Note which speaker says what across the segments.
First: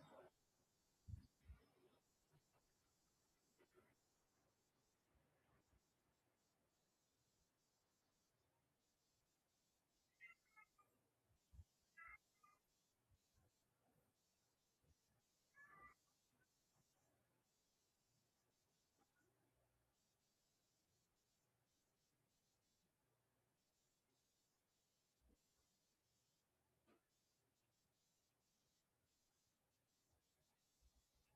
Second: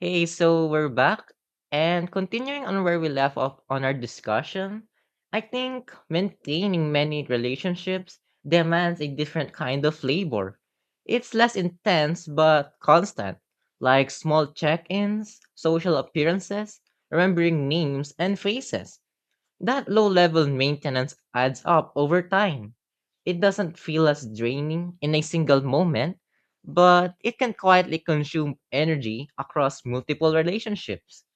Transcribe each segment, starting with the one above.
Speaker 1: Hey, so we're back. And continuing on where we left off on our discussion, I think maintaining many relationships demands a different kind of labor. It's less intense but constant, like small check ins, social appearances, remembering names and faces. That low level maintenance adds up over time. It doesn't feel as draining in a single moment, but it can quietly consume energy across multiple relationships.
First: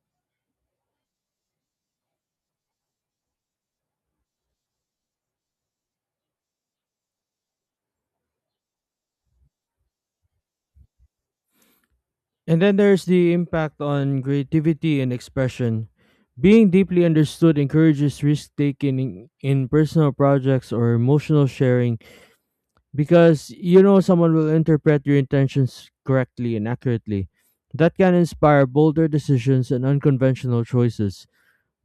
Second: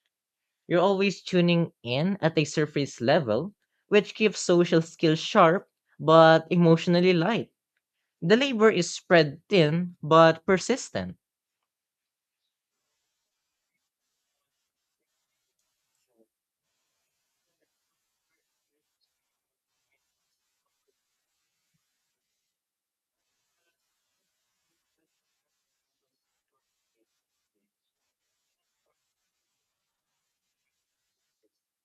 Speaker 1: You're always tuning in at a surface level, which keeps social skills sharp but emotionally light. The labor is spread thin but persistent.
Speaker 2: And then there's the impact on creativity and expression. Being deeply understood encourages risk taking in personal projects or emotional sharing because you know someone will interpret your intentions correctly and accurately. That can inspire bolder decisions and unconventional choices.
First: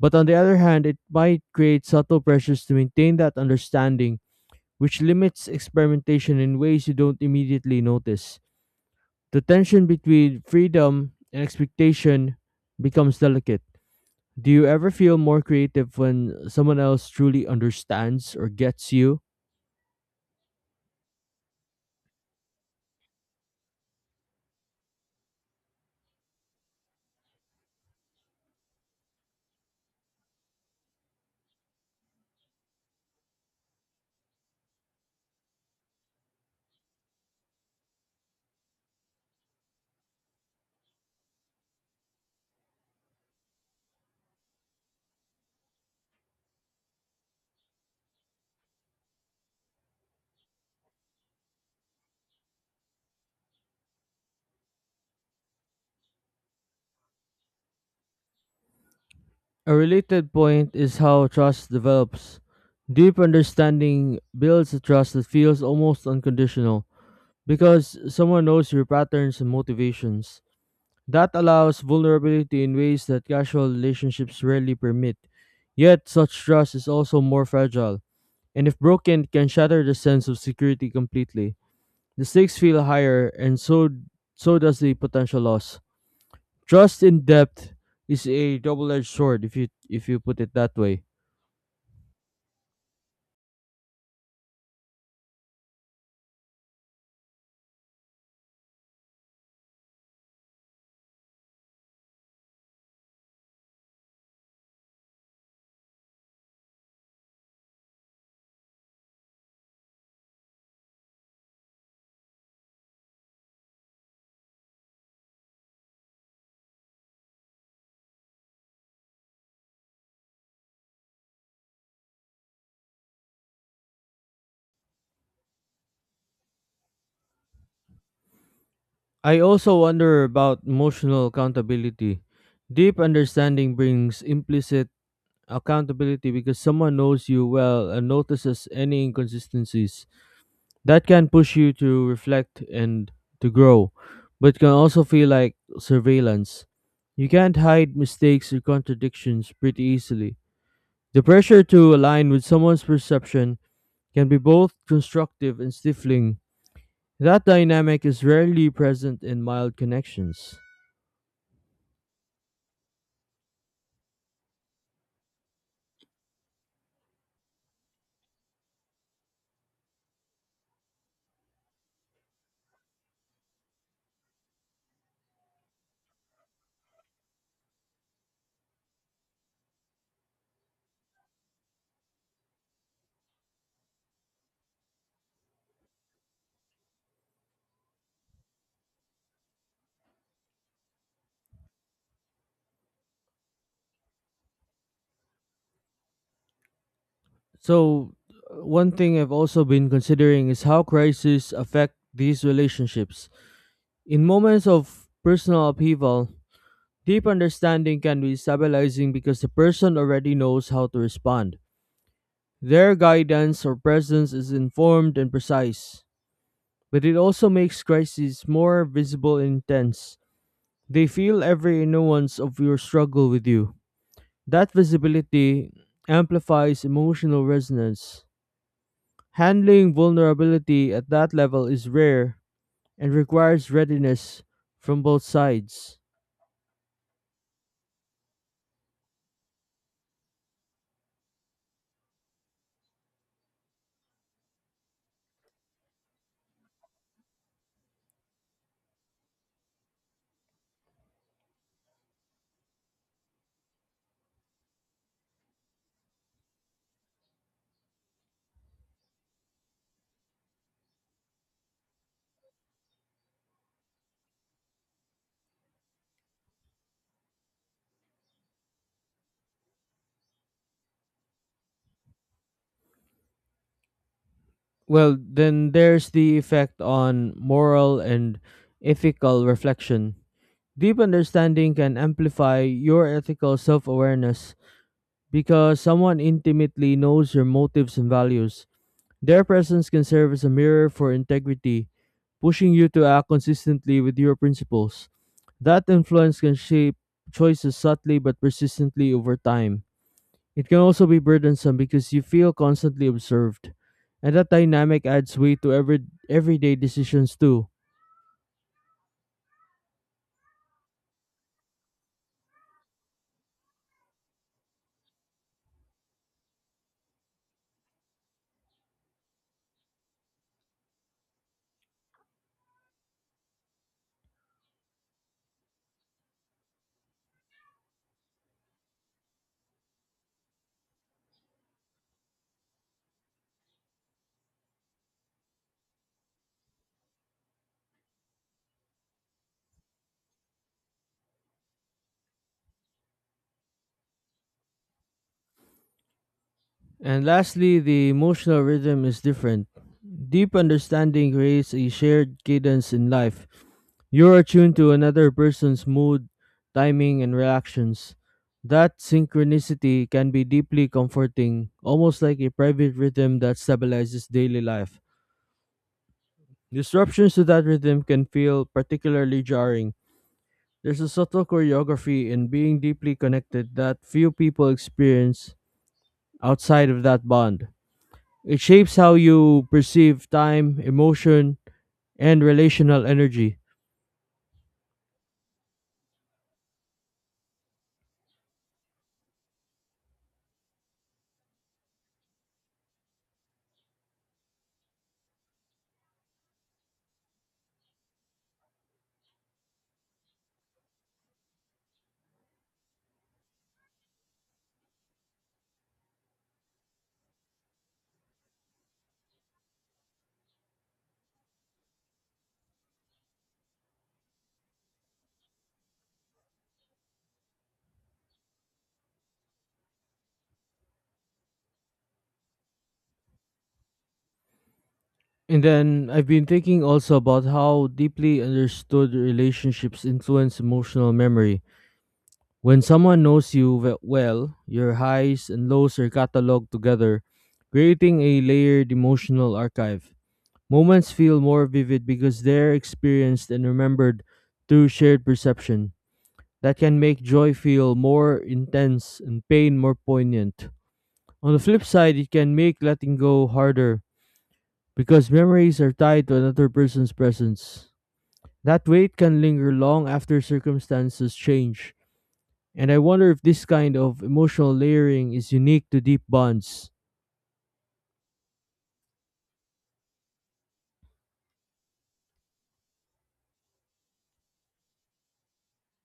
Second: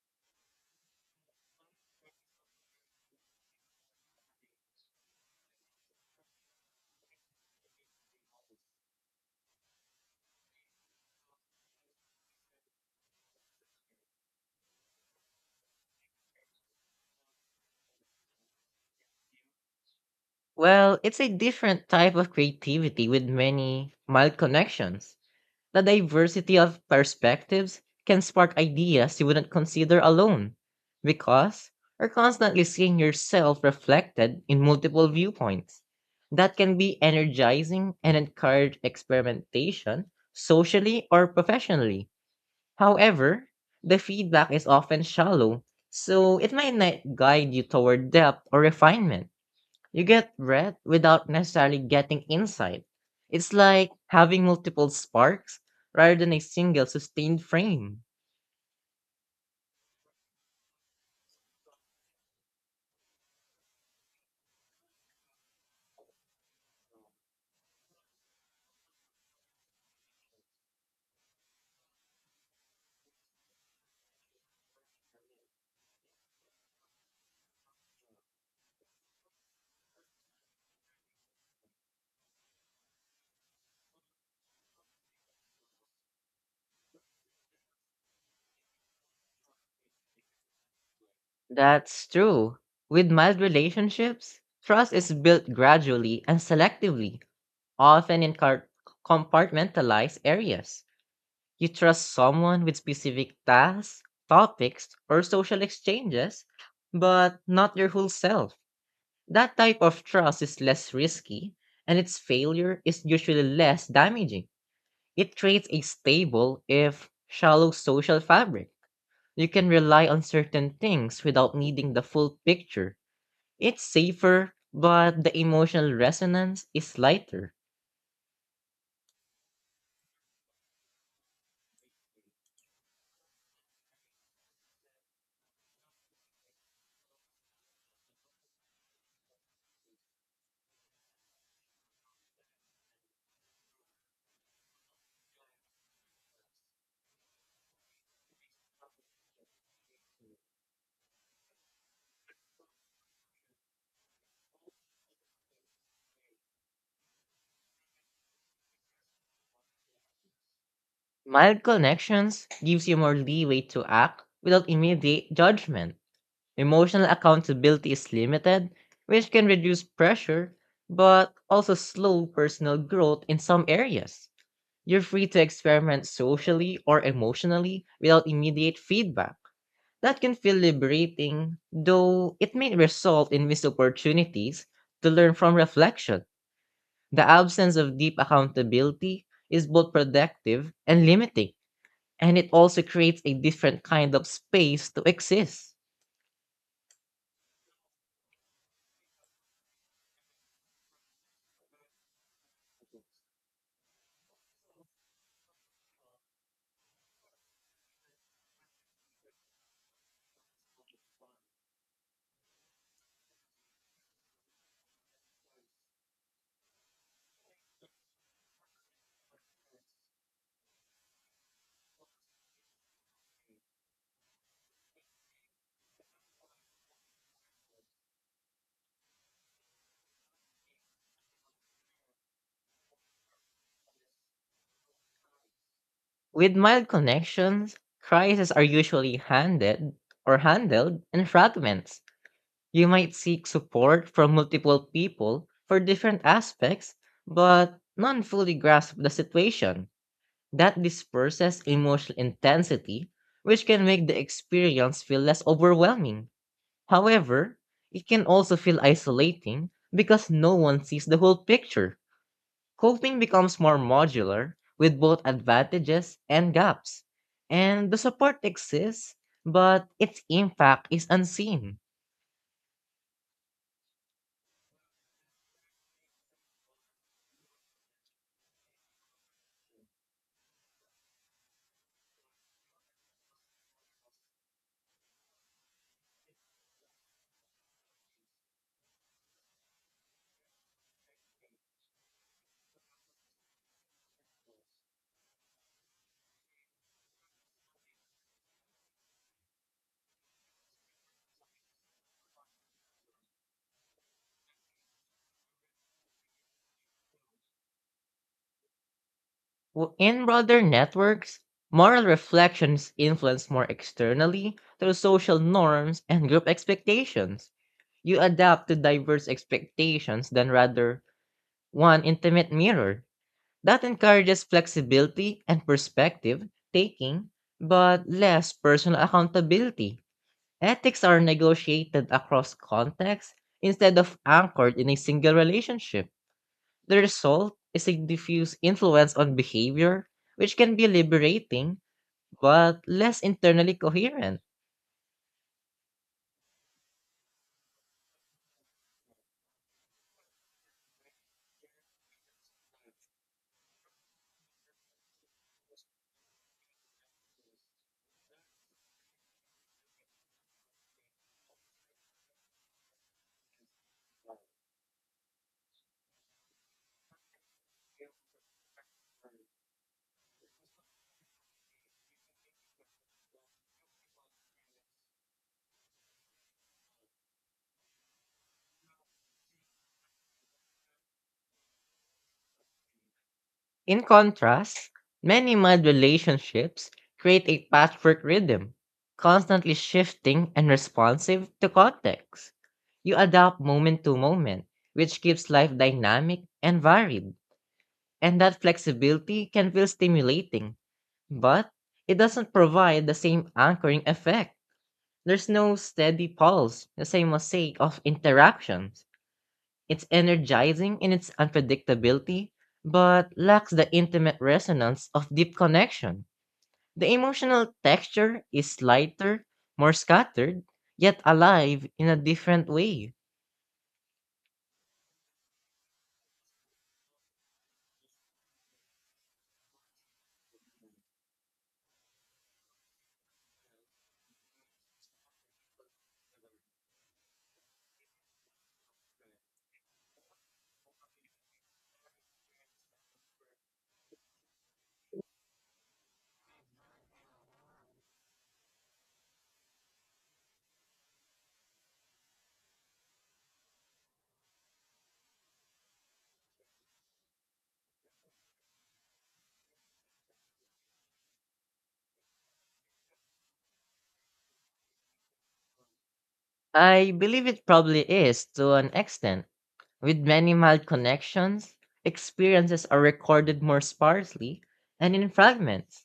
Speaker 2: But on the other hand, it might create subtle pressures to maintain that understanding, which limits experimentation in ways you don't immediately notice. The tension between freedom and expectation becomes delicate. Do you ever feel more creative when someone else truly understands or gets you?
Speaker 1: Well, it's a different type of creativity with many mild connections. The diversity of perspectives can spark ideas you wouldn't consider alone because you're constantly seeing yourself reflected in multiple viewpoints. That can be energizing and encourage experimentation socially or professionally. However, the feedback is often shallow, so it might not guide you toward depth or refinement. You get breadth without necessarily getting insight. It's like having multiple sparks rather than a single sustained frame.
Speaker 2: A related point is how trust develops. Deep understanding builds a trust that feels almost unconditional because someone knows your patterns and motivations. That allows vulnerability in ways that casual relationships rarely permit. Yet, such trust is also more fragile, and if broken can shatter the sense of security completely. The stakes feel higher, and so does the potential loss. Trust in depth is a double-edged sword, if you put it that way.
Speaker 1: That's true. With mild relationships, trust is built gradually and selectively, often in car- compartmentalized areas. You trust someone with specific tasks, topics, or social exchanges, but not your whole self. That type of trust is less risky, and its failure is usually less damaging. It creates a stable, if shallow, social fabric. You can rely on certain things without needing the full picture. It's safer, but the emotional resonance is lighter.
Speaker 2: I also wonder about emotional accountability. Deep understanding brings implicit accountability because someone knows you well and notices any inconsistencies. That can push you to reflect and to grow, but can also feel like surveillance. You can't hide mistakes or contradictions pretty easily. The pressure to align with someone's perception can be both constructive and stifling. That dynamic is rarely present in mild connections.
Speaker 1: Mild connections gives you more leeway to act without immediate judgment. Emotional accountability is limited, which can reduce pressure, but also slow personal growth in some areas. You're free to experiment socially or emotionally without immediate feedback. That can feel liberating, though it may result in missed opportunities to learn from reflection. The absence of deep accountability is both productive and limiting, and it also creates a different kind of space to exist.
Speaker 2: So one thing I've also been considering is how crises affect these relationships. In moments of personal upheaval, deep understanding can be stabilizing because the person already knows how to respond. Their guidance or presence is informed and precise. But it also makes crises more visible and intense. They feel every nuance of your struggle with you. That visibility amplifies emotional resonance. Handling vulnerability at that level is rare and requires readiness from both sides.
Speaker 1: With mild connections, crises are usually handed or handled in fragments. You might seek support from multiple people for different aspects, but none fully grasp the situation. That disperses emotional intensity, which can make the experience feel less overwhelming. However, it can also feel isolating because no one sees the whole picture. Coping becomes more modular with both advantages and gaps. And the support exists, but its impact is unseen.
Speaker 2: Well, then there's the effect on moral and ethical reflection. Deep understanding can amplify your ethical self awareness because someone intimately knows your motives and values. Their presence can serve as a mirror for integrity, pushing you to act consistently with your principles. That influence can shape choices subtly but persistently over time. It can also be burdensome because you feel constantly observed, and that dynamic adds weight to every everyday decisions too.
Speaker 1: In broader networks, moral reflection is influenced more externally through social norms and group expectations. You adapt to diverse expectations than rather one intimate mirror. That encourages flexibility and perspective taking, but less personal accountability. Ethics are negotiated across contexts instead of anchored in a single relationship. The result is a diffuse influence on behavior, which can be liberating but less internally coherent.
Speaker 2: And lastly, the emotional rhythm is different. Deep understanding creates a shared cadence in life. You're attuned to another person's mood, timing, and reactions. That synchronicity can be deeply comforting, almost like a private rhythm that stabilizes daily life. Disruptions to that rhythm can feel particularly jarring. There's a subtle choreography in being deeply connected that few people experience outside of that bond. It shapes how you perceive time, emotion, and relational energy.
Speaker 1: In contrast, many mild relationships create a patchwork rhythm, constantly shifting and responsive to context. You adapt moment to moment, which keeps life dynamic and varied, and that flexibility can feel stimulating. But it doesn't provide the same anchoring effect. There's no steady pulse, the same mosaic of interactions. It's energizing in its unpredictability, but lacks the intimate resonance of deep connection. The emotional texture is lighter, more scattered, yet alive in a different way.
Speaker 2: And then I've been thinking also about how deeply understood relationships influence emotional memory. When someone knows well, your highs and lows are cataloged together, creating a layered emotional archive. Moments feel more vivid because they're experienced and remembered through shared perception. That can make joy feel more intense and pain more poignant. On the flip side, it can make letting go harder because memories are tied to another person's presence. That weight can linger long after circumstances change. And I wonder if this kind of emotional layering is unique to deep bonds.
Speaker 1: I believe it probably is to an extent. With many mild connections, experiences are recorded more sparsely and in fragments.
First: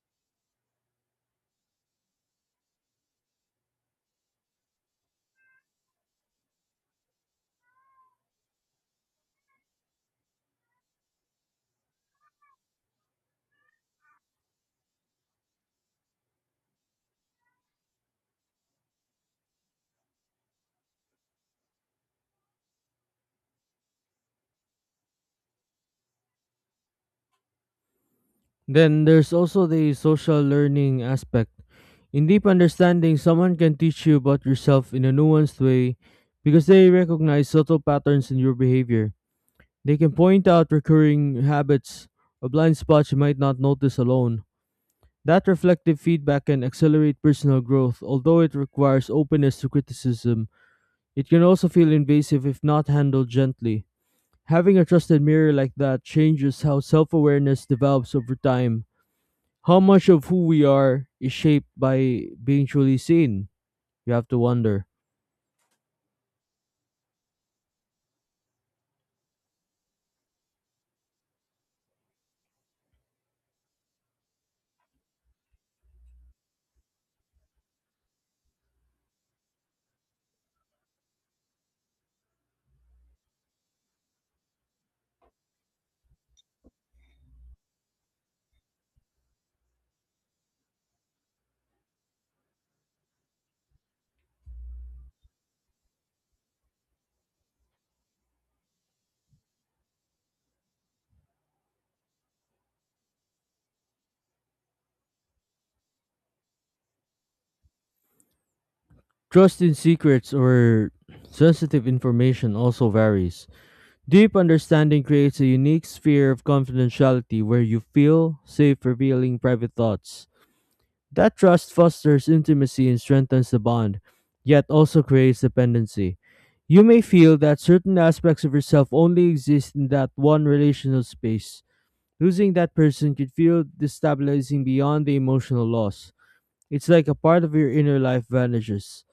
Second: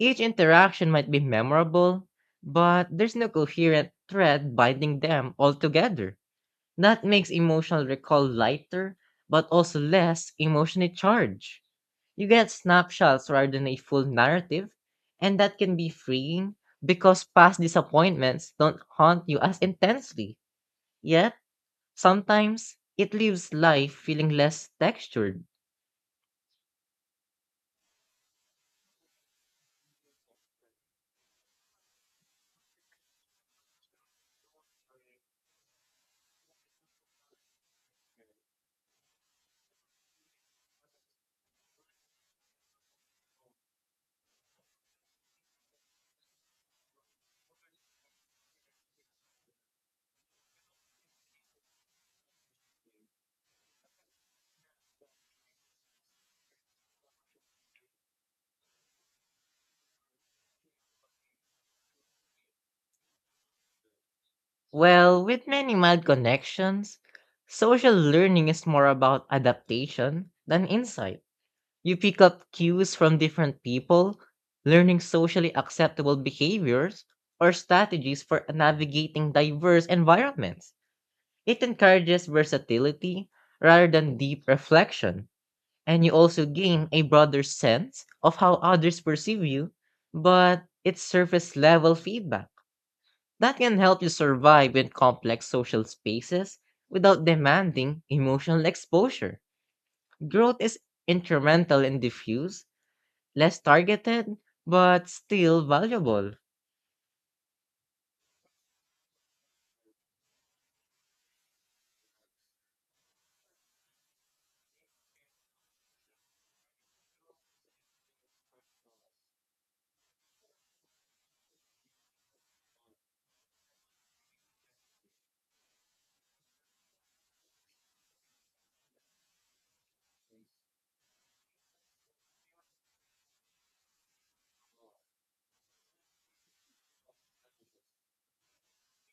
Speaker 1: Each interaction might be memorable, but there's no coherent thread binding them all together. That makes emotional recall lighter, but also less emotionally charged. You get snapshots rather than a full narrative, and that can be freeing because past disappointments don't haunt you as intensely. Yet, sometimes, it leaves life feeling less textured.
Speaker 2: Then there's also the social learning aspect. In deep understanding, someone can teach you about yourself in a nuanced way because they recognize subtle patterns in your behavior. They can point out recurring habits or blind spots you might not notice alone. That reflective feedback can accelerate personal growth, although it requires openness to criticism. It can also feel invasive if not handled gently. Having a trusted mirror like that changes how self awareness develops over time. How much of who we are is shaped by being truly seen? You have to wonder.
Speaker 1: Well, with many mild connections, social learning is more about adaptation than insight. You pick up cues from different people, learning socially acceptable behaviors or strategies for navigating diverse environments. It encourages versatility rather than deep reflection, and you also gain a broader sense of how others perceive you, but it's surface level feedback that can help you survive in complex social spaces without demanding emotional exposure. Growth is incremental and diffuse, less targeted, but still valuable.
Speaker 2: Trust in secrets or sensitive information also varies. Deep understanding creates a unique sphere of confidentiality where you feel safe revealing private thoughts. That trust fosters intimacy and strengthens the bond, yet also creates dependency. You may feel that certain aspects of yourself only exist in that one relational space. Losing that person could feel destabilizing beyond the emotional loss. It's like a part of your inner life vanishes.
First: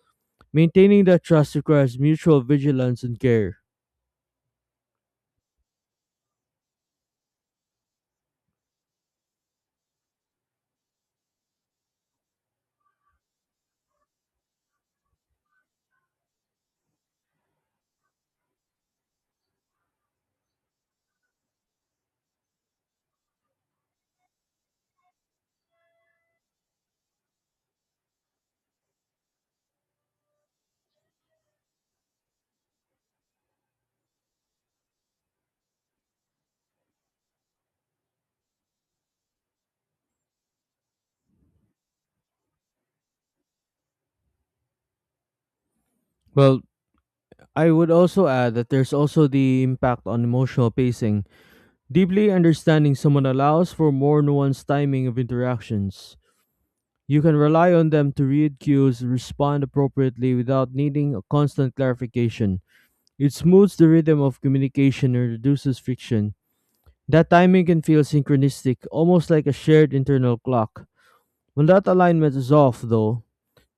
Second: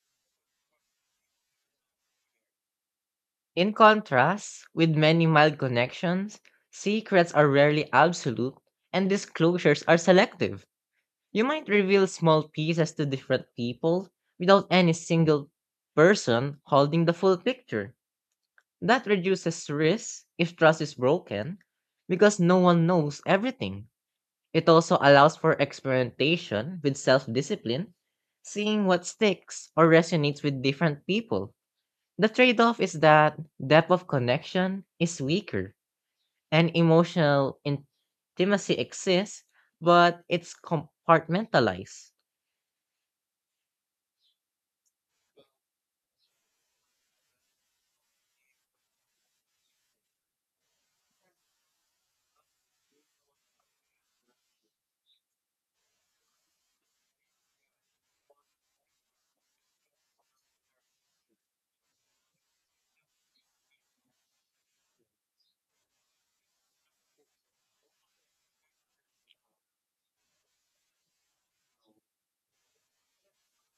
Speaker 2: Maintaining that trust requires mutual vigilance and care.
Speaker 1: In contrast, with many mild connections, secrets are rarely absolute and disclosures are selective. You might reveal small pieces to different people without any single person holding the full picture. That reduces risk if trust is broken because no one knows everything. It also allows for experimentation with self discipline, seeing what sticks or resonates with different people. The trade off is that depth of connection is weaker and emotional intimacy exists, but it's compartmentalized.
Speaker 2: Well, I would also add that there's also the impact on emotional pacing. Deeply understanding someone allows for more nuanced timing of interactions. You can rely on them to read cues and respond appropriately without needing a constant clarification. It smooths the rhythm of communication and reduces friction. That timing can feel synchronistic, almost like a shared internal clock. When that alignment is off, though,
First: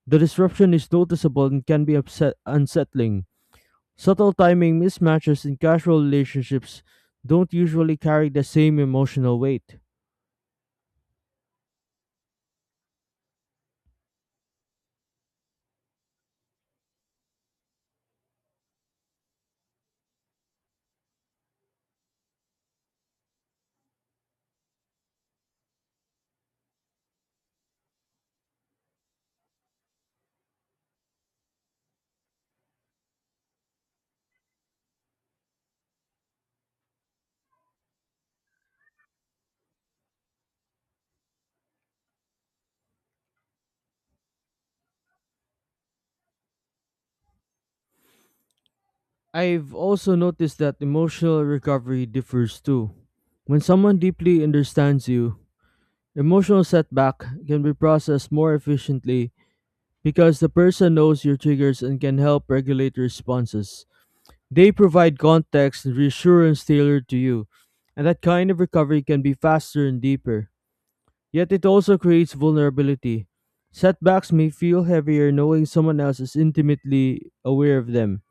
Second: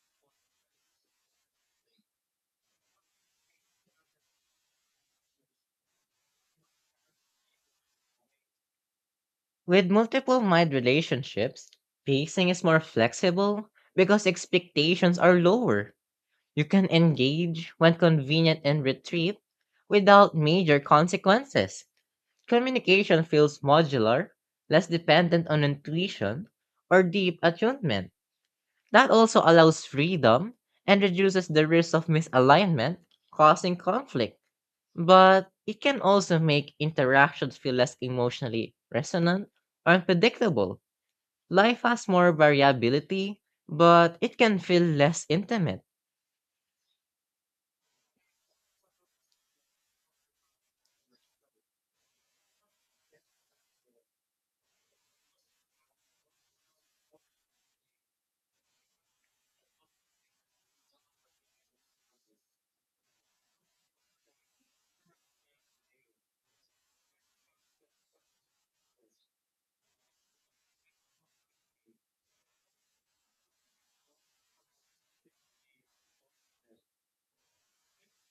Speaker 2: the disruption is noticeable and can be unsettling. Subtle timing mismatches in casual relationships don't usually carry the same emotional weight.
Speaker 1: With multiple mind relationships, pacing is more flexible because expectations are lower. You can engage when convenient and retreat without major consequences. Communication feels modular, less dependent on intuition or deep attunement. That also allows freedom and reduces the risk of misalignment causing conflict. But it can also make interactions feel less emotionally resonant or unpredictable. Life has more variability, but it can feel less intimate.
Speaker 2: I've also noticed that emotional recovery differs too. When someone deeply understands you, emotional setback can be processed more efficiently because the person knows your triggers and can help regulate responses. They provide context and reassurance tailored to you, and that kind of recovery can be faster and deeper. Yet it also creates vulnerability. Setbacks may feel heavier knowing someone else is intimately aware of them.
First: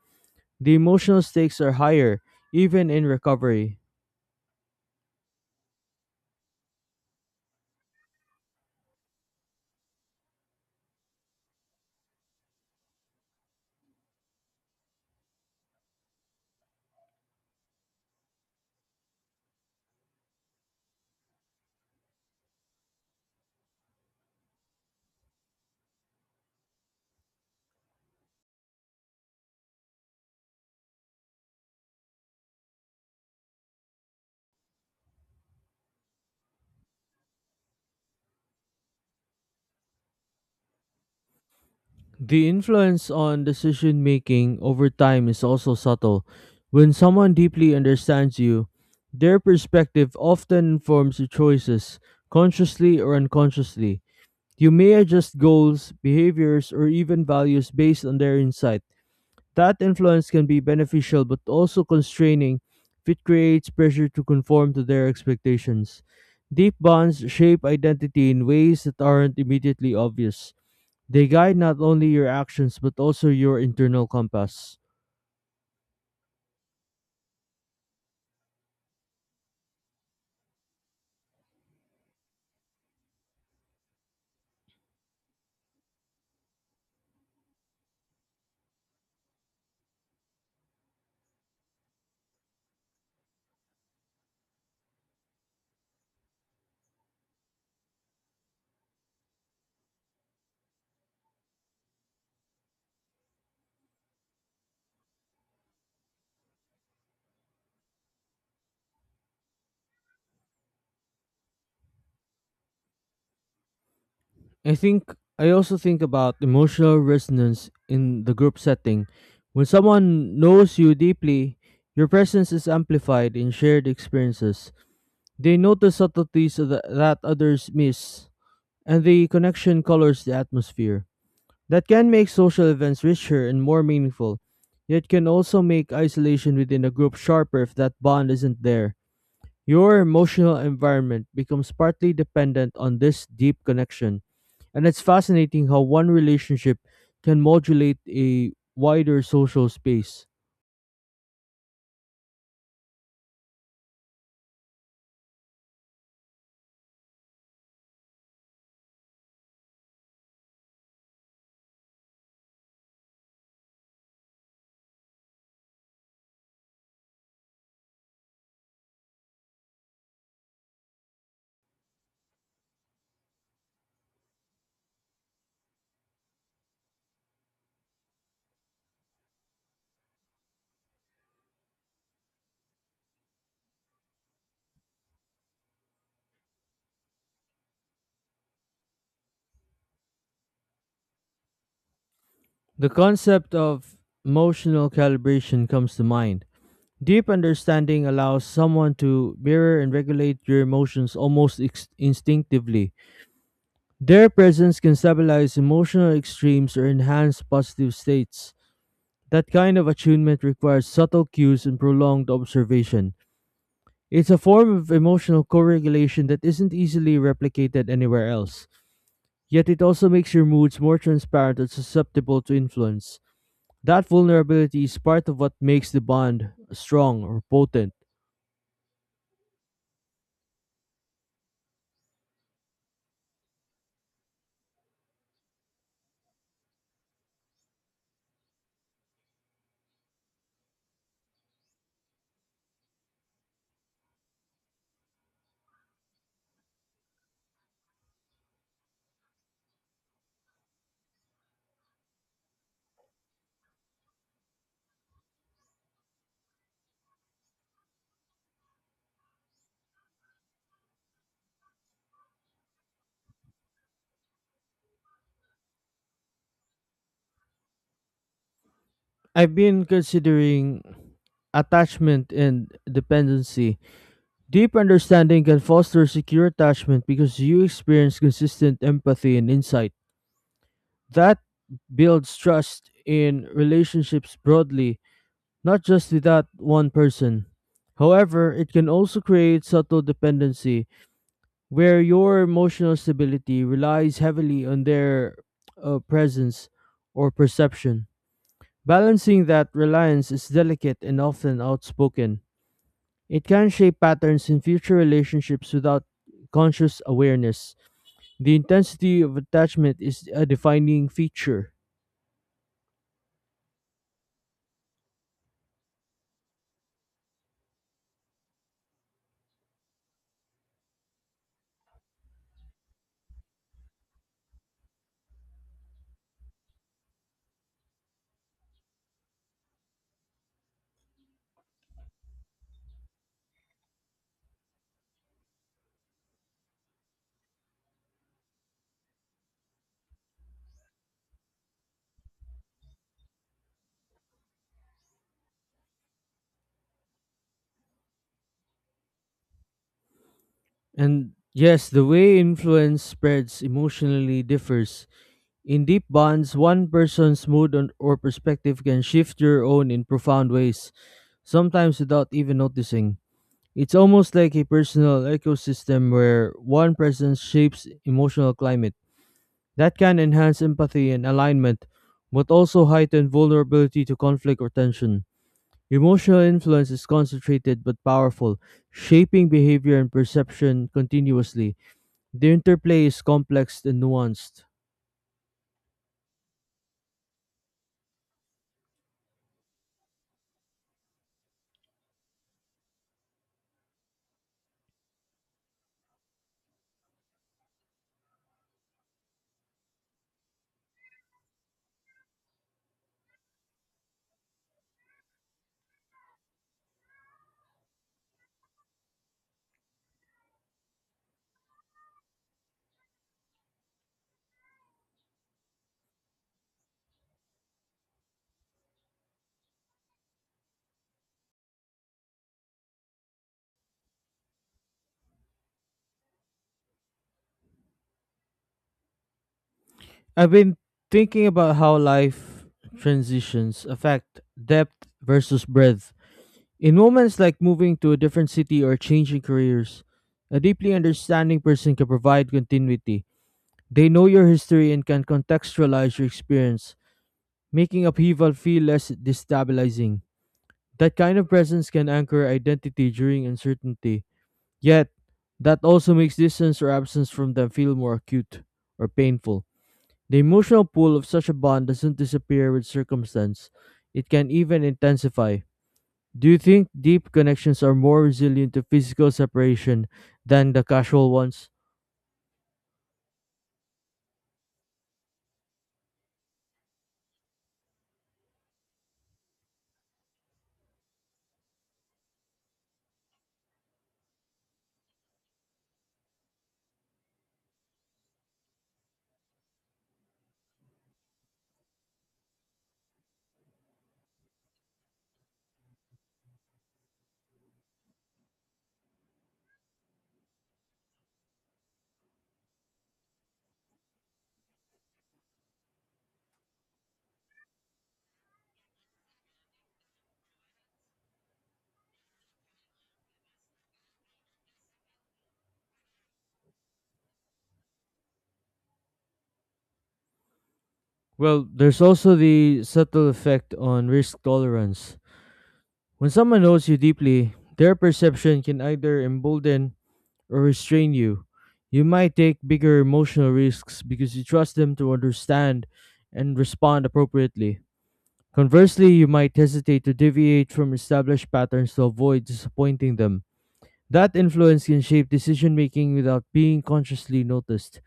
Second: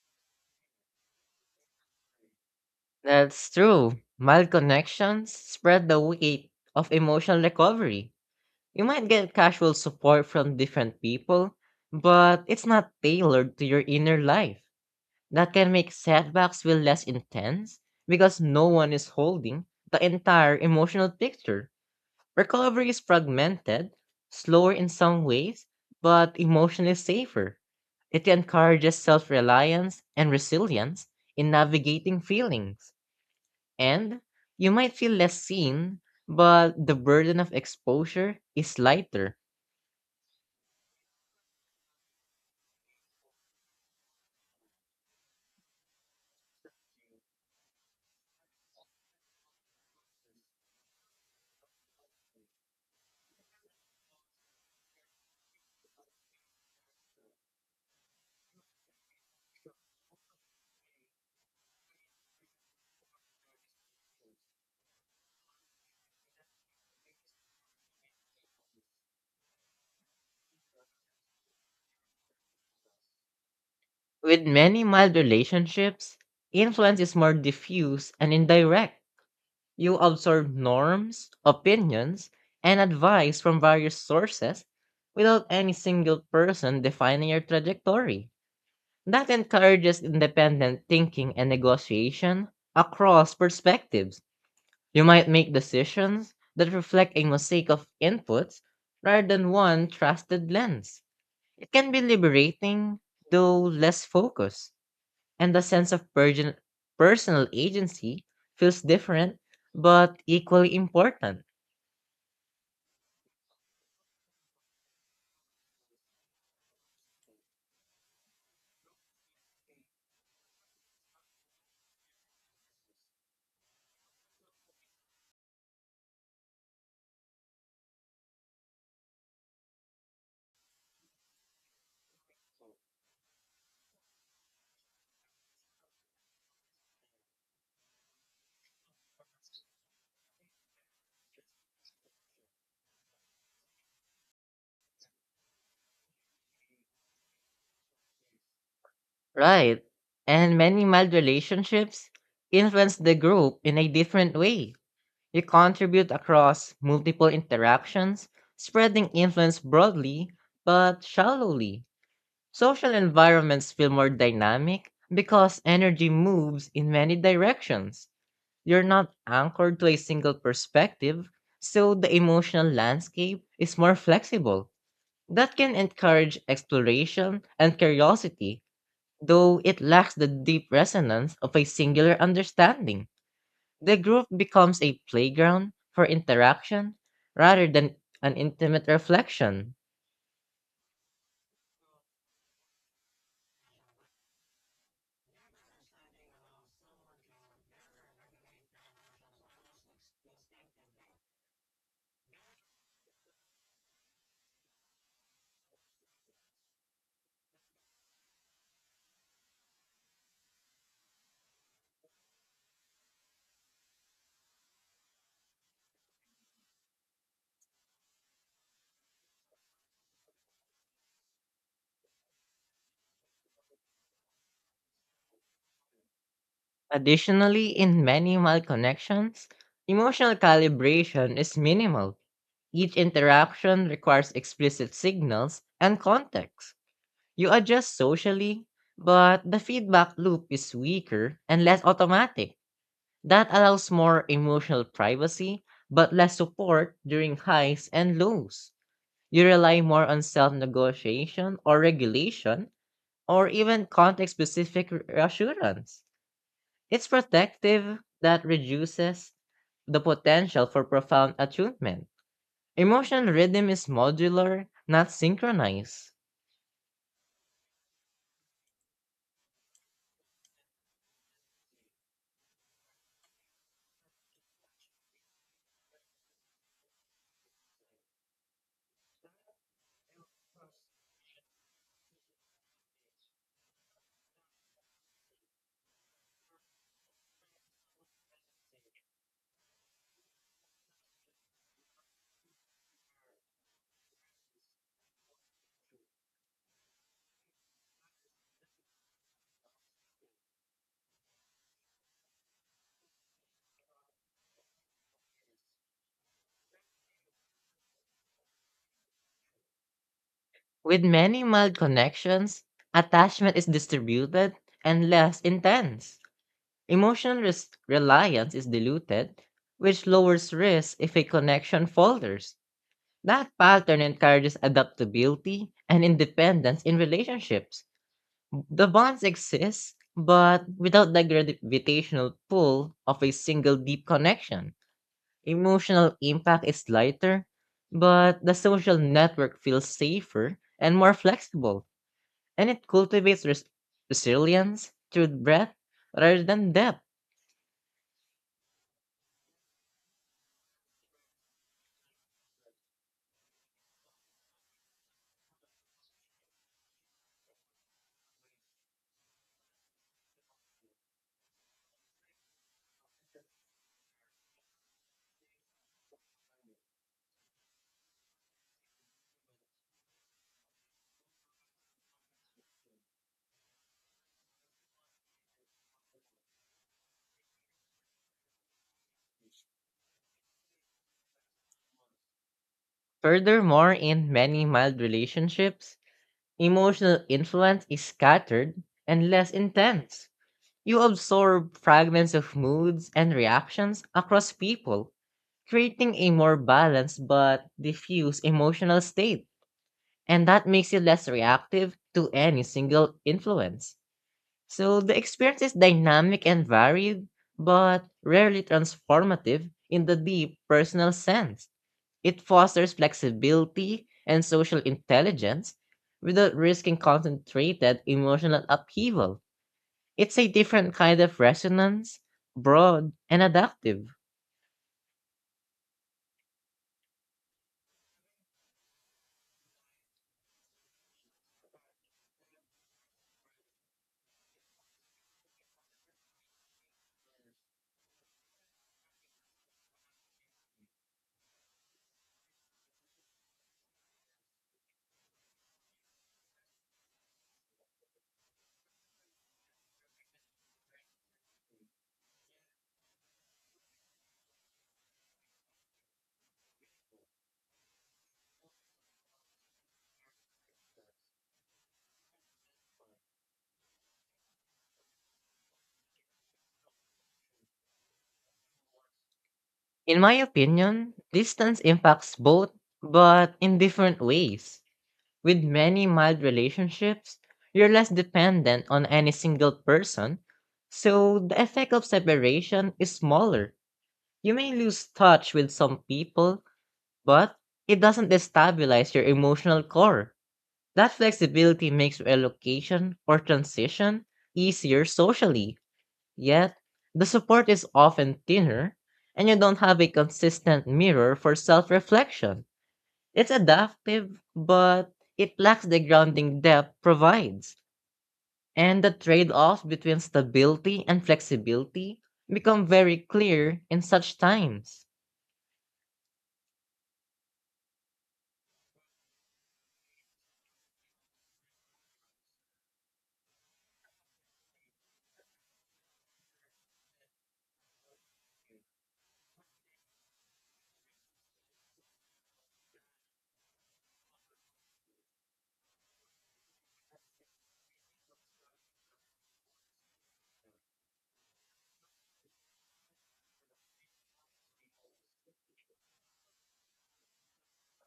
Speaker 2: The emotional stakes are higher, even in
Speaker 1: That's
Speaker 2: recovery.
Speaker 1: true. Mild connections spread the weight of emotional recovery. You might get casual support from different people, but it's not tailored to your inner life. That can make setbacks feel less intense because no one is holding the entire emotional picture. Recovery is fragmented, slower in some ways, but emotionally safer. It encourages self reliance and resilience in navigating feelings. And you might feel less seen, but the burden of exposure is lighter.
Speaker 2: The influence on decision making over time is also subtle. When someone deeply understands you, their perspective often informs your choices, consciously or unconsciously. You may adjust goals, behaviors, or even values based on their insight. That influence can be beneficial but also constraining if it creates pressure to conform to their expectations. Deep bonds shape identity in ways that aren't immediately obvious. They guide not only your actions but also your internal
Speaker 1: With
Speaker 2: compass.
Speaker 1: many mild relationships, influence is more diffuse and indirect. You absorb norms, opinions, and advice from various sources without any single person defining your trajectory. That encourages independent thinking and negotiation across perspectives. You might make decisions that reflect a mosaic of inputs rather than one trusted lens. It can be liberating, though less focused, and the sense of personal agency feels different but equally important.
Speaker 2: I think I also think about emotional resonance in the group setting. When someone knows you deeply, your presence is amplified in shared experiences. They notice subtleties that others miss, and the connection colors the atmosphere. That can make social events richer and more meaningful, yet can also make isolation within a group sharper if that bond isn't there. Your emotional environment becomes partly dependent on this deep connection, and it's fascinating how one relationship can modulate a wider social
Speaker 1: Right.
Speaker 2: space.
Speaker 1: And many mild relationships influence the group in a different way. You contribute across multiple interactions, spreading influence broadly but shallowly. Social environments feel more dynamic because energy moves in many directions. You're not anchored to a single perspective, so the emotional landscape is more flexible. That can encourage exploration and curiosity, though it lacks the deep resonance of a singular understanding. The group becomes a playground for interaction rather than an intimate reflection.
Speaker 2: The concept of emotional calibration comes to mind. Deep understanding allows someone to mirror and regulate your emotions almost instinctively. Their presence can stabilize emotional extremes or enhance positive states. That kind of attunement requires subtle cues and prolonged observation. It's a form of emotional co regulation that isn't easily replicated anywhere else. Yet it also makes your moods more transparent and susceptible to influence. That vulnerability is part of what makes the bond strong or
Speaker 1: Additionally,
Speaker 2: potent.
Speaker 1: in many malconnections, emotional calibration is minimal. Each interaction requires explicit signals and context. You adjust socially, but the feedback loop is weaker and less automatic. That allows more emotional privacy, but less support during highs and lows. You rely more on self negotiation or regulation, or even context specific reassurance. It's protective that reduces the potential for profound attunement. Emotional rhythm is modular, not synchronized.
Speaker 2: I've been considering attachment and dependency. Deep understanding can foster secure attachment because you experience consistent empathy and insight. That builds trust in relationships broadly, not just with that one person. However, it can also create subtle dependency where your emotional stability relies heavily on their presence or perception. Balancing that reliance is delicate and often outspoken. It can shape patterns in future relationships without conscious awareness. The intensity of attachment is a
Speaker 1: With
Speaker 2: defining
Speaker 1: many
Speaker 2: feature.
Speaker 1: mild connections, attachment is distributed and less intense. Emotional reliance is diluted, which lowers risk if a connection falters. That pattern encourages adaptability and independence in relationships. The bonds exist, but without the gravitational pull of a single deep connection. Emotional impact is lighter, but the social network feels safer and more flexible, and it cultivates resilience through breadth rather than depth.
Speaker 2: And yes, the way influence spreads emotionally differs. In deep bonds, one person's or perspective can shift your own in profound ways, sometimes without even noticing. It's almost like a personal ecosystem where one person shapes emotional climate. That can enhance empathy and alignment, but also heighten vulnerability to conflict or tension. Emotional influence is concentrated but powerful, shaping behavior and perception continuously. The interplay is complex
Speaker 1: Furthermore,
Speaker 2: and
Speaker 1: in
Speaker 2: nuanced.
Speaker 1: many mild relationships, emotional influence is scattered and less intense. You absorb fragments of moods and reactions across people, creating a more balanced but diffuse emotional state. And that makes you less reactive to any single influence. So the experience is dynamic and varied, but rarely transformative in the deep personal sense. It fosters flexibility and social intelligence without risking concentrated emotional upheaval. It's a different kind of resonance, broad and adaptive.
Speaker 2: I've been thinking about how life transitions affect depth versus breadth. In moments like moving to a different city or changing careers, a deeply understanding person can provide continuity. They know your history and can contextualize your experience, making upheaval feel less destabilizing. That kind of presence can anchor identity during uncertainty, yet that also makes distance or absence from them feel more acute or painful. The emotional pull of such a bond doesn't disappear with circumstance, it can even intensify. Do you think deep connections are more resilient to physical separation
Speaker 1: In my
Speaker 2: than the
Speaker 1: opinion,
Speaker 2: casual ones?
Speaker 1: distance impacts both, but in different ways. With many mild relationships, you're less dependent on any single person, so the effect of separation is smaller. You may lose touch with some people, but it doesn't destabilize your emotional core. That flexibility makes relocation or transition easier socially. Yet, the support is often thinner, and you don't have a consistent mirror for self reflection. It's adaptive, but it lacks the grounding depth provides. And the trade offs between stability and flexibility become very clear in such times.
Speaker 2: Well, there's also the subtle effect on risk tolerance. When someone knows you deeply, their perception can either embolden or restrain you. You might take bigger emotional risks because you trust them to understand and respond appropriately. Conversely, you might hesitate to deviate from established patterns to avoid disappointing them. That influence can shape decision making without being consciously noticed.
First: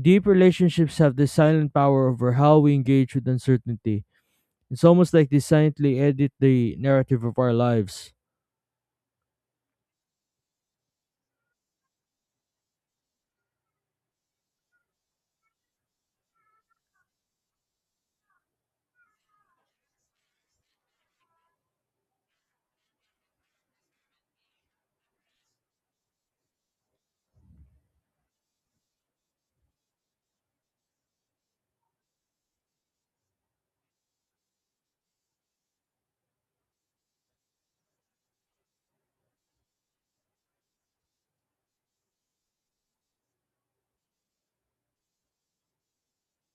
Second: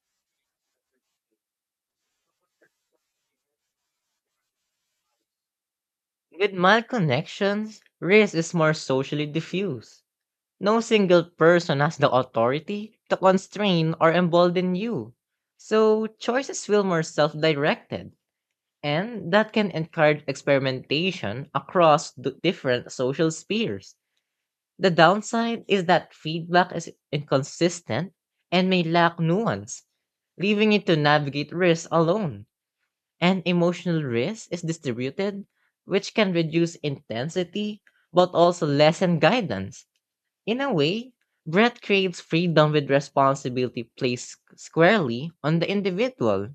Speaker 2: Deep relationships have this silent power over how we engage with uncertainty. It's almost like they silently edit
Speaker 1: With
Speaker 2: the
Speaker 1: mild
Speaker 2: narrative of our
Speaker 1: connections,
Speaker 2: lives.
Speaker 1: risk is more socially diffuse. No single person has the authority to constrain or embolden you, so choices feel more self directed, and that can encourage experimentation across different social spheres. The downside is that feedback is inconsistent and may lack nuance, leaving it to navigate risk alone. And emotional risk is distributed, which can reduce intensity but also lessen guidance. In a way, Breath creates freedom with responsibility placed squarely on the individual.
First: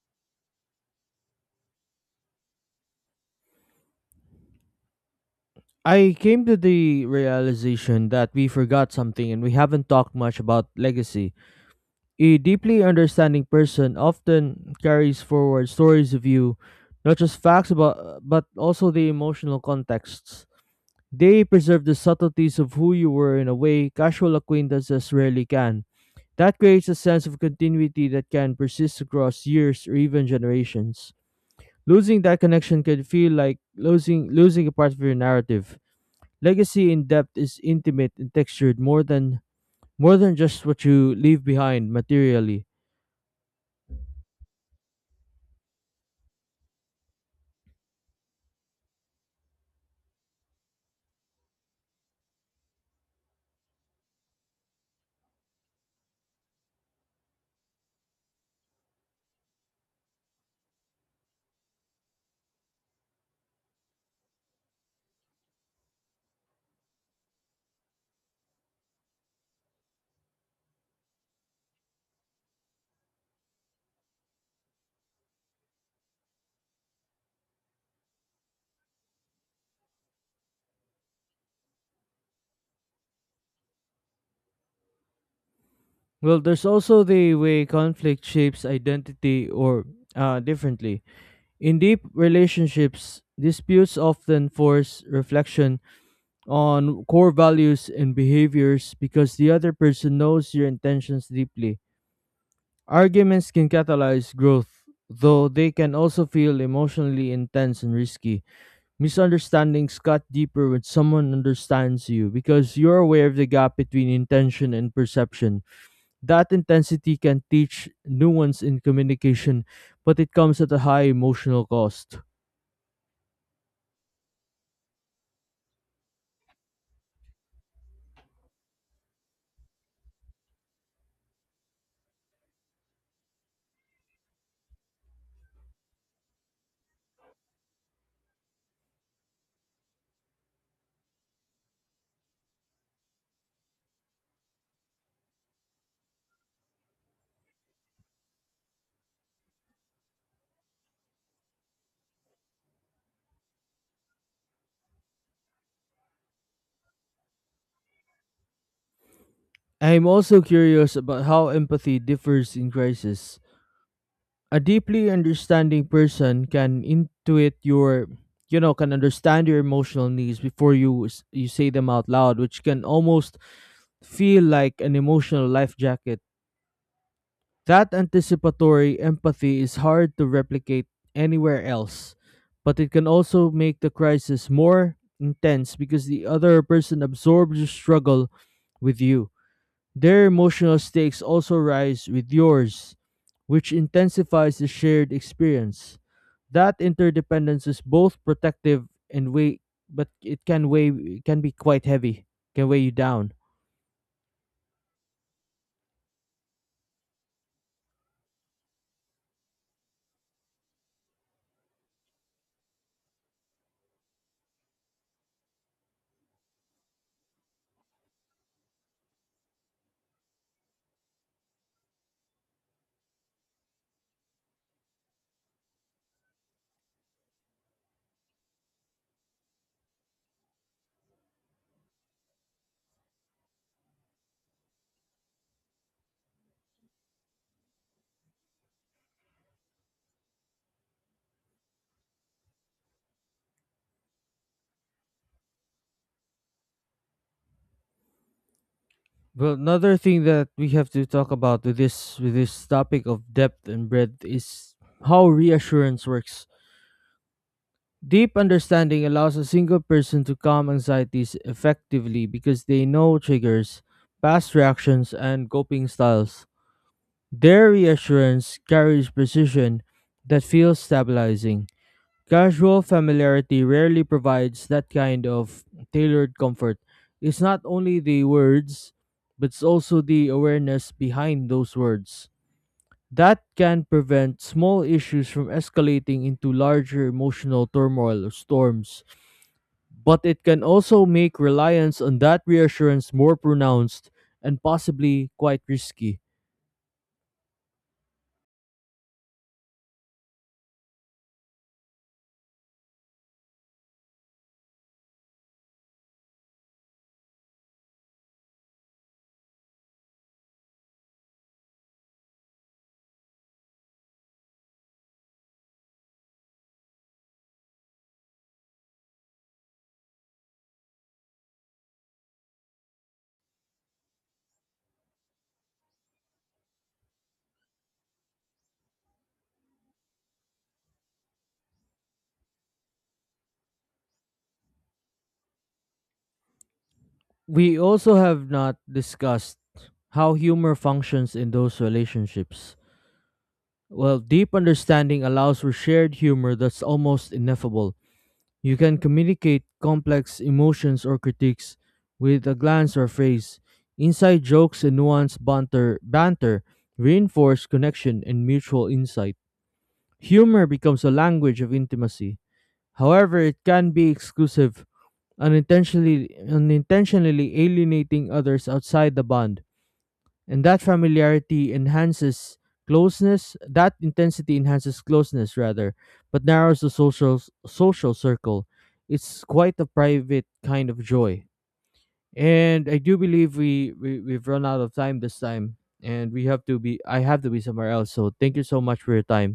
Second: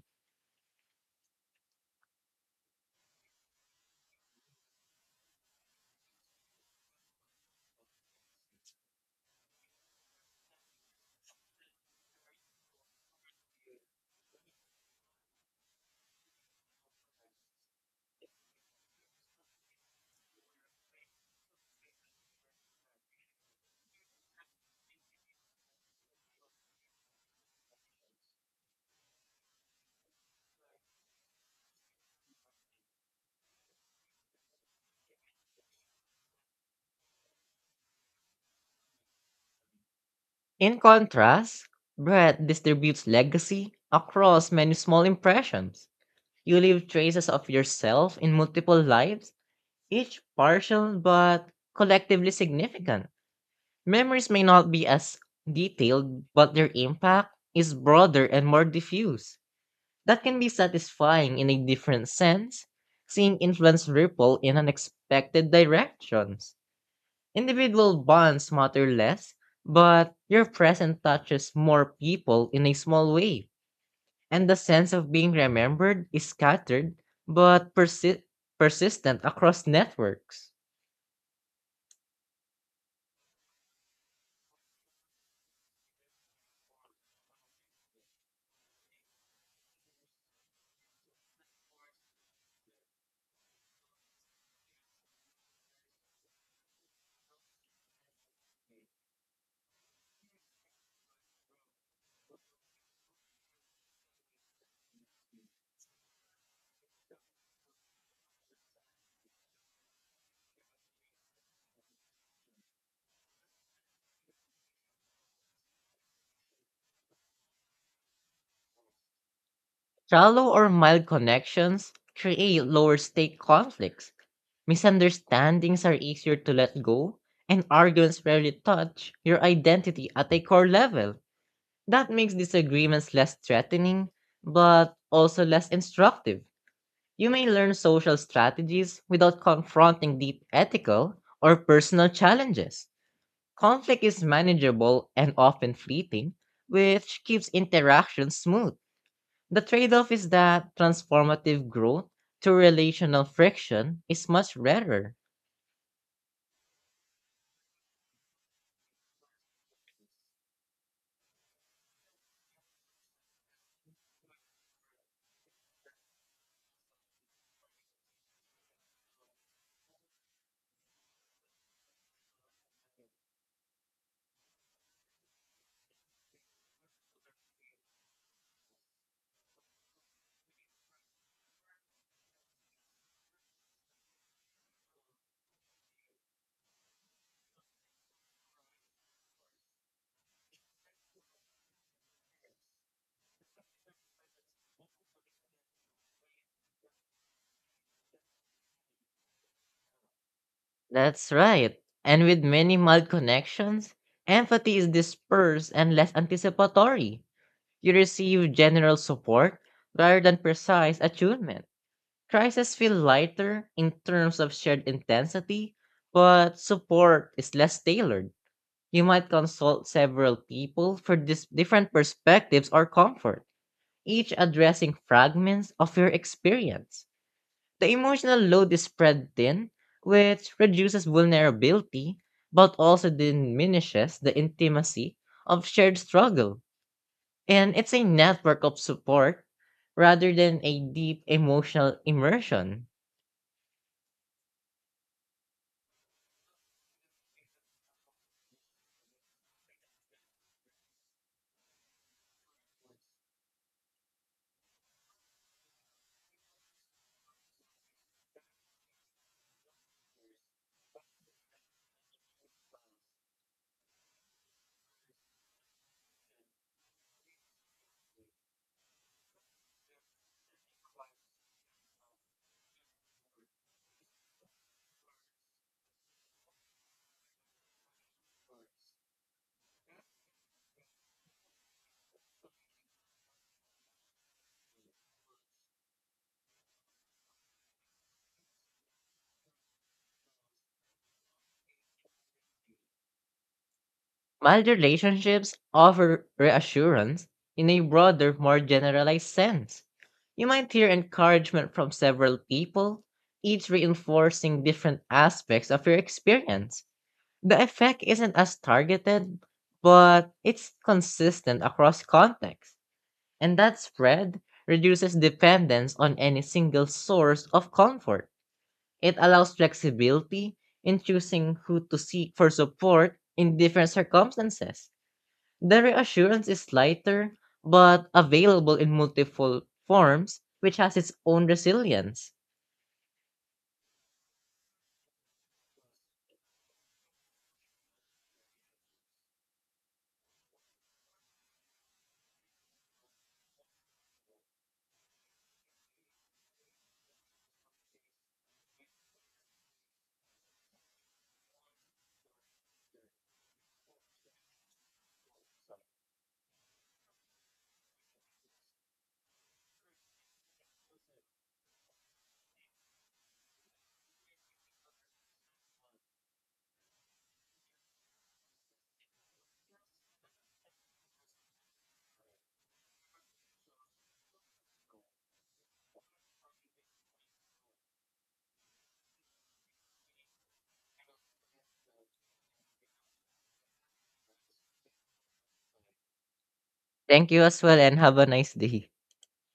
Speaker 2: I came to the realization that we forgot something and we haven't talked much about legacy. A deeply understanding person often carries forward stories of you, not just facts about but also the emotional contexts. They preserve the subtleties of who you were in a way casual acquaintances rarely can. That creates a sense of continuity that can persist across years or even generations. Losing that connection can feel like losing a part of your narrative. Legacy in depth is intimate and textured, more than just
Speaker 1: In
Speaker 2: what you leave
Speaker 1: contrast,
Speaker 2: behind
Speaker 1: bread
Speaker 2: materially.
Speaker 1: distributes legacy across many small impressions. You leave traces of yourself in multiple lives, each partial but collectively significant. Memories may not be as detailed, but their impact is broader and more diffuse. That can be satisfying in a different sense, seeing influence ripple in unexpected directions. Individual bonds matter less, but your presence touches more people in a small way, and the sense of being remembered is scattered but persistent across networks.
Speaker 2: Well, there's also the way conflict shapes identity or differently. In deep relationships, disputes often force reflection on core values and behaviors because the other person knows your intentions deeply. Arguments can catalyze growth, though they can also feel emotionally intense and risky. Misunderstandings cut deeper when someone understands you because you're aware of the gap between intention and perception. That intensity can teach nuance in communication, but it
Speaker 1: Shallow
Speaker 2: comes
Speaker 1: or
Speaker 2: at a high
Speaker 1: mild
Speaker 2: emotional
Speaker 1: connections
Speaker 2: cost.
Speaker 1: create lower stake conflicts. Misunderstandings are easier to let go, and arguments rarely touch your identity at a core level. That makes disagreements less threatening, but also less instructive. You may learn social strategies without confronting deep ethical or personal challenges. Conflict is manageable and often fleeting, which keeps interaction smooth. The trade off is that transformative growth to relational friction is much rarer.
Speaker 2: I'm also curious about how empathy differs in crisis. A deeply understanding person can intuit your, can understand your emotional needs before you say them out loud, which can almost feel like an emotional life jacket. That anticipatory empathy is hard to replicate anywhere else, but it can also make the crisis more intense because the other person absorbs your struggle with you. Their emotional stakes also rise with yours, which intensifies the shared experience. That interdependence is both protective and weight, but it can weigh
Speaker 1: That's
Speaker 2: can be
Speaker 1: right.
Speaker 2: quite
Speaker 1: And
Speaker 2: heavy,
Speaker 1: with
Speaker 2: can
Speaker 1: many
Speaker 2: weigh you
Speaker 1: mild
Speaker 2: down.
Speaker 1: connections, empathy is dispersed and less anticipatory. You receive general support rather than precise attunement. Crises feel lighter in terms of shared intensity, but support is less tailored. You might consult several people for different perspectives or comfort, each addressing fragments of your experience. The emotional load is spread thin, which reduces vulnerability, but also diminishes the intimacy of shared struggle. And it's a network of support rather than a deep emotional immersion.
Speaker 2: Well, another thing that we have to talk about with this topic of depth and breadth is how reassurance works. Deep understanding allows a single person to calm anxieties effectively because they know triggers, past reactions, and coping styles. Their reassurance carries precision that feels stabilizing. Casual familiarity rarely provides that kind of tailored comfort. It's not only the words, but it's also the awareness behind those words. That can prevent small issues from escalating into larger emotional turmoil or storms. But it can also make reliance on that reassurance more pronounced and
Speaker 1: Mild
Speaker 2: possibly
Speaker 1: relationships
Speaker 2: quite risky.
Speaker 1: offer reassurance in a broader, more generalized sense. You might hear encouragement from several people, each reinforcing different aspects of your experience. The effect isn't as targeted, but it's consistent across contexts, and that spread reduces dependence on any single source of comfort. It allows flexibility in choosing who to seek for support in different circumstances. The reassurance is lighter, but available in multiple forms, which has its own resilience.
Speaker 2: We also have not discussed how humor functions in those relationships. Well, deep understanding allows for shared humor that's almost ineffable. You can communicate complex emotions or critiques with a glance or phrase. Inside jokes and nuanced banter, reinforce connection and mutual insight. Humor becomes a language of intimacy. However, it can be exclusive, unintentionally alienating others outside the bond, and that intensity enhances closeness, rather, but narrows the social circle. It's quite a private kind of joy, and I do believe we've run out of time this time, and we have to be I
Speaker 1: Thank
Speaker 2: have
Speaker 1: you
Speaker 2: to be
Speaker 1: as well
Speaker 2: somewhere
Speaker 1: and
Speaker 2: else,
Speaker 1: have a
Speaker 2: so
Speaker 1: nice
Speaker 2: thank you so
Speaker 1: day.
Speaker 2: much for your time.